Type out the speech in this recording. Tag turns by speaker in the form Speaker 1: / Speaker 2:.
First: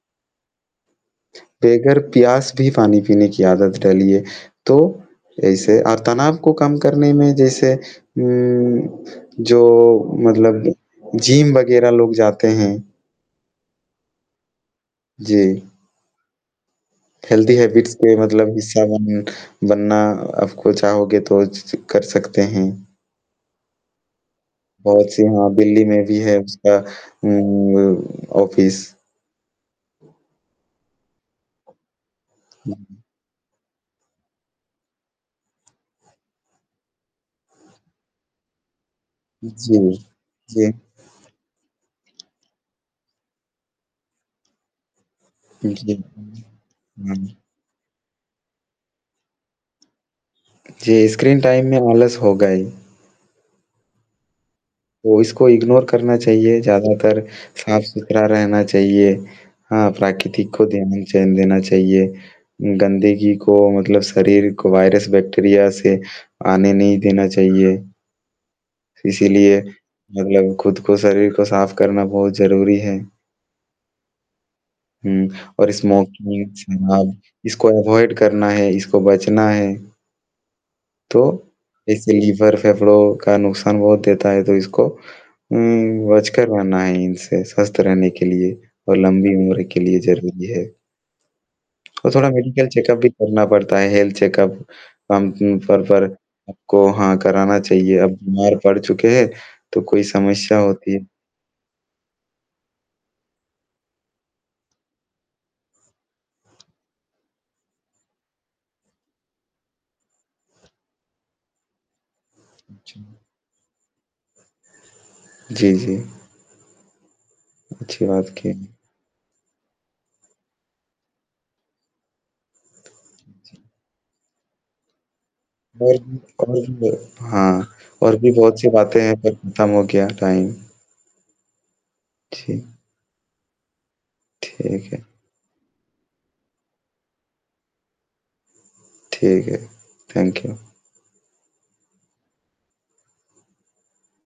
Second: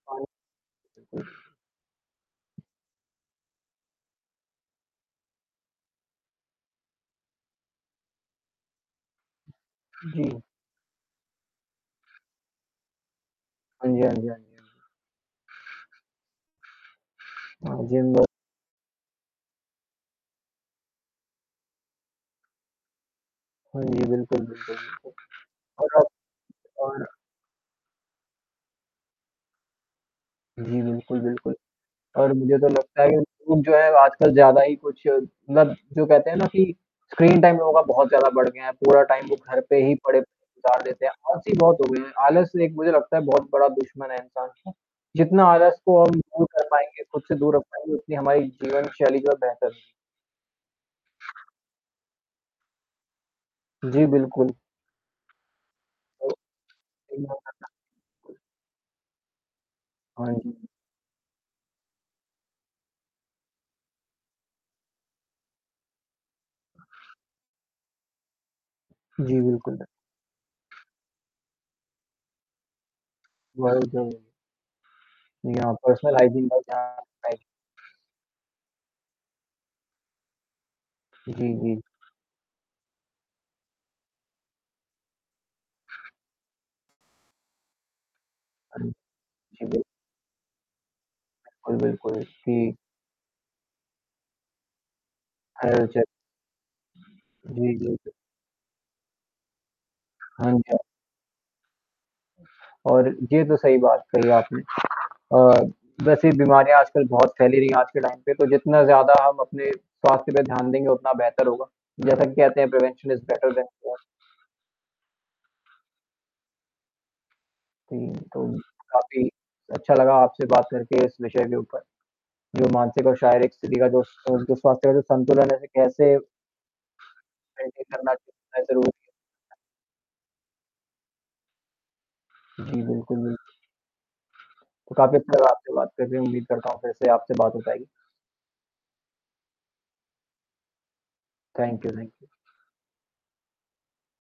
Speaker 1: हाँ।
Speaker 2: बगैर प्यास भी पानी पीने की आदत डालिए, तो ऐसे अ, तनाव को कम करने में जैसे उम, जो
Speaker 1: जी।
Speaker 2: मतलब जिम वगैरह लोग जाते हैं।
Speaker 1: हाँ जी, हाँ जी, हाँ जी।
Speaker 2: जी। हेल्दी
Speaker 1: हाँ
Speaker 2: हैबिट्स
Speaker 1: जी, हम
Speaker 2: के
Speaker 1: तो
Speaker 2: मतलब हिस्सा बन बनना आपको चाहोगे तो ज कर सकते हैं।
Speaker 1: हाँ जी, बिल्कुल, बिल्कुल, बिल्कुल।
Speaker 2: बहुत-सी हाँ, दिल्ली
Speaker 1: और
Speaker 2: में भी है उसका
Speaker 1: अब
Speaker 2: उम, ऑफिस।
Speaker 1: जी, बिल्कुल, बिल्कुल और मुझे तो
Speaker 2: जी।
Speaker 1: लगता है कि उन जो है आजकल ज़्यादा ही कुछ मतलब जो कहते हैं ना कि स्क्रीन टाइम लोगों का बहुत ज़्यादा बढ़ गया है। पूरा टाइम वो घर
Speaker 2: जी।
Speaker 1: पे ही पड़े
Speaker 2: जी।
Speaker 1: गुजार देते हैं, हर चीज़ बहुत हो गई हैं। आलस एक मुझे लगता है बहुत बड़ा दुश्मन है इंसान का जितना आलस
Speaker 2: जी।
Speaker 1: को हम दूर कर पाएँगे खुद से
Speaker 2: हुँ।
Speaker 1: दूर रख पाएँगे उतनी हमारी जीवनशैली जो है बेहतर
Speaker 2: जी, स्क्रीन टाइम में आलस होगा ही।
Speaker 1: जी, बिल्कुल।
Speaker 2: तो इसको इग्नोर करना
Speaker 1: ओह!
Speaker 2: चाहिए। ज़्यादातर साफ़-सुथरा
Speaker 1: [unintelligible]
Speaker 2: रहना चाहिए हाँ,
Speaker 1: हाँ
Speaker 2: प्राकृतिक को
Speaker 1: जी।
Speaker 2: ध्यान देना चाहिए। गंदगी को मतलब शरीर को वायरस, बैक्टीरिया से आने नहीं देना चाहिए।
Speaker 1: जी,
Speaker 2: इसीलिए,
Speaker 1: बिल्कुल।
Speaker 2: मतलब खुद को, शरीर को साफ़ करना बहुत ज़रूरी है।
Speaker 1: [unintelligible] है।
Speaker 2: हुँ,
Speaker 1: जी
Speaker 2: और
Speaker 1: हाँ पर्सनलाइज़िंग
Speaker 2: स्मोकिंग, शराब
Speaker 1: [unintelligible]
Speaker 2: इसको अवॉइड करना है, इसको बचना है। तो
Speaker 1: जी, जी।
Speaker 2: जैसे लिवर फेफड़ों का नुकसान बहुत देता है तो इसको। हुँ, बचकर रहना है इनसे स्वस्थ रहने के लिए
Speaker 1: हाँ
Speaker 2: और लंबी उम्र
Speaker 1: जी,
Speaker 2: के
Speaker 1: बिल
Speaker 2: लिए ज़रूरी है।
Speaker 1: बिल्कुल,
Speaker 2: और
Speaker 1: बिल्कुल।
Speaker 2: थोड़ा मेडिकल
Speaker 1: जी।
Speaker 2: चेकअप भी करना पड़ता है हेल्थ चेकअप, टाइम पर
Speaker 1: अच्छा।
Speaker 2: पर। आपको हाँ, कराना
Speaker 1: जी, जी,
Speaker 2: चाहिए अब
Speaker 1: जी।
Speaker 2: बीमार पड़ चुके हैं तो कोई
Speaker 1: हाँ
Speaker 2: समस्या
Speaker 1: जी, हाँ जी।
Speaker 2: होती है।
Speaker 1: और ये तो सही बात कही आपने। अ, वैसे ये बीमारियाँ आजकल बहुत फैल रही हैं आज के टाइम पे तो जितना ज़्यादा हम अपने स्वास्थ्य पे ध्यान देंगे उतना बेहतर होगा। जैसे कि कहते हैं
Speaker 2: जी।
Speaker 1: Prevention is better than cure.
Speaker 2: जी, जी। अच्छी
Speaker 1: जी,
Speaker 2: बात
Speaker 1: तो
Speaker 2: कही।
Speaker 1: काफ़ी अच्छा लगा आपसे बात करके इस विषय के ऊपर, जो मानसिक और शारीरिक स्थिति का जो स जो स्वास्थ्य का जो संतुलन है उसे
Speaker 2: और
Speaker 1: कैसे
Speaker 2: और हाँ,
Speaker 1: ट्रीट करना
Speaker 2: और
Speaker 1: च
Speaker 2: भी
Speaker 1: चाहिए
Speaker 2: बहुत-सी
Speaker 1: ज़रूरी।
Speaker 2: बातें हैं पर खत्म हो गया टाइम। जी।
Speaker 1: जी, बिल्कुल, बिल्कुल।
Speaker 2: ठीक
Speaker 1: तो
Speaker 2: है।
Speaker 1: काफ़ी अच्छा लगा आपसे बात करके, उम्मीद करता हूँ फिर से आपसे बात हो पाएगी।
Speaker 2: ठीक है। Thank you.
Speaker 1: Thank you, thank you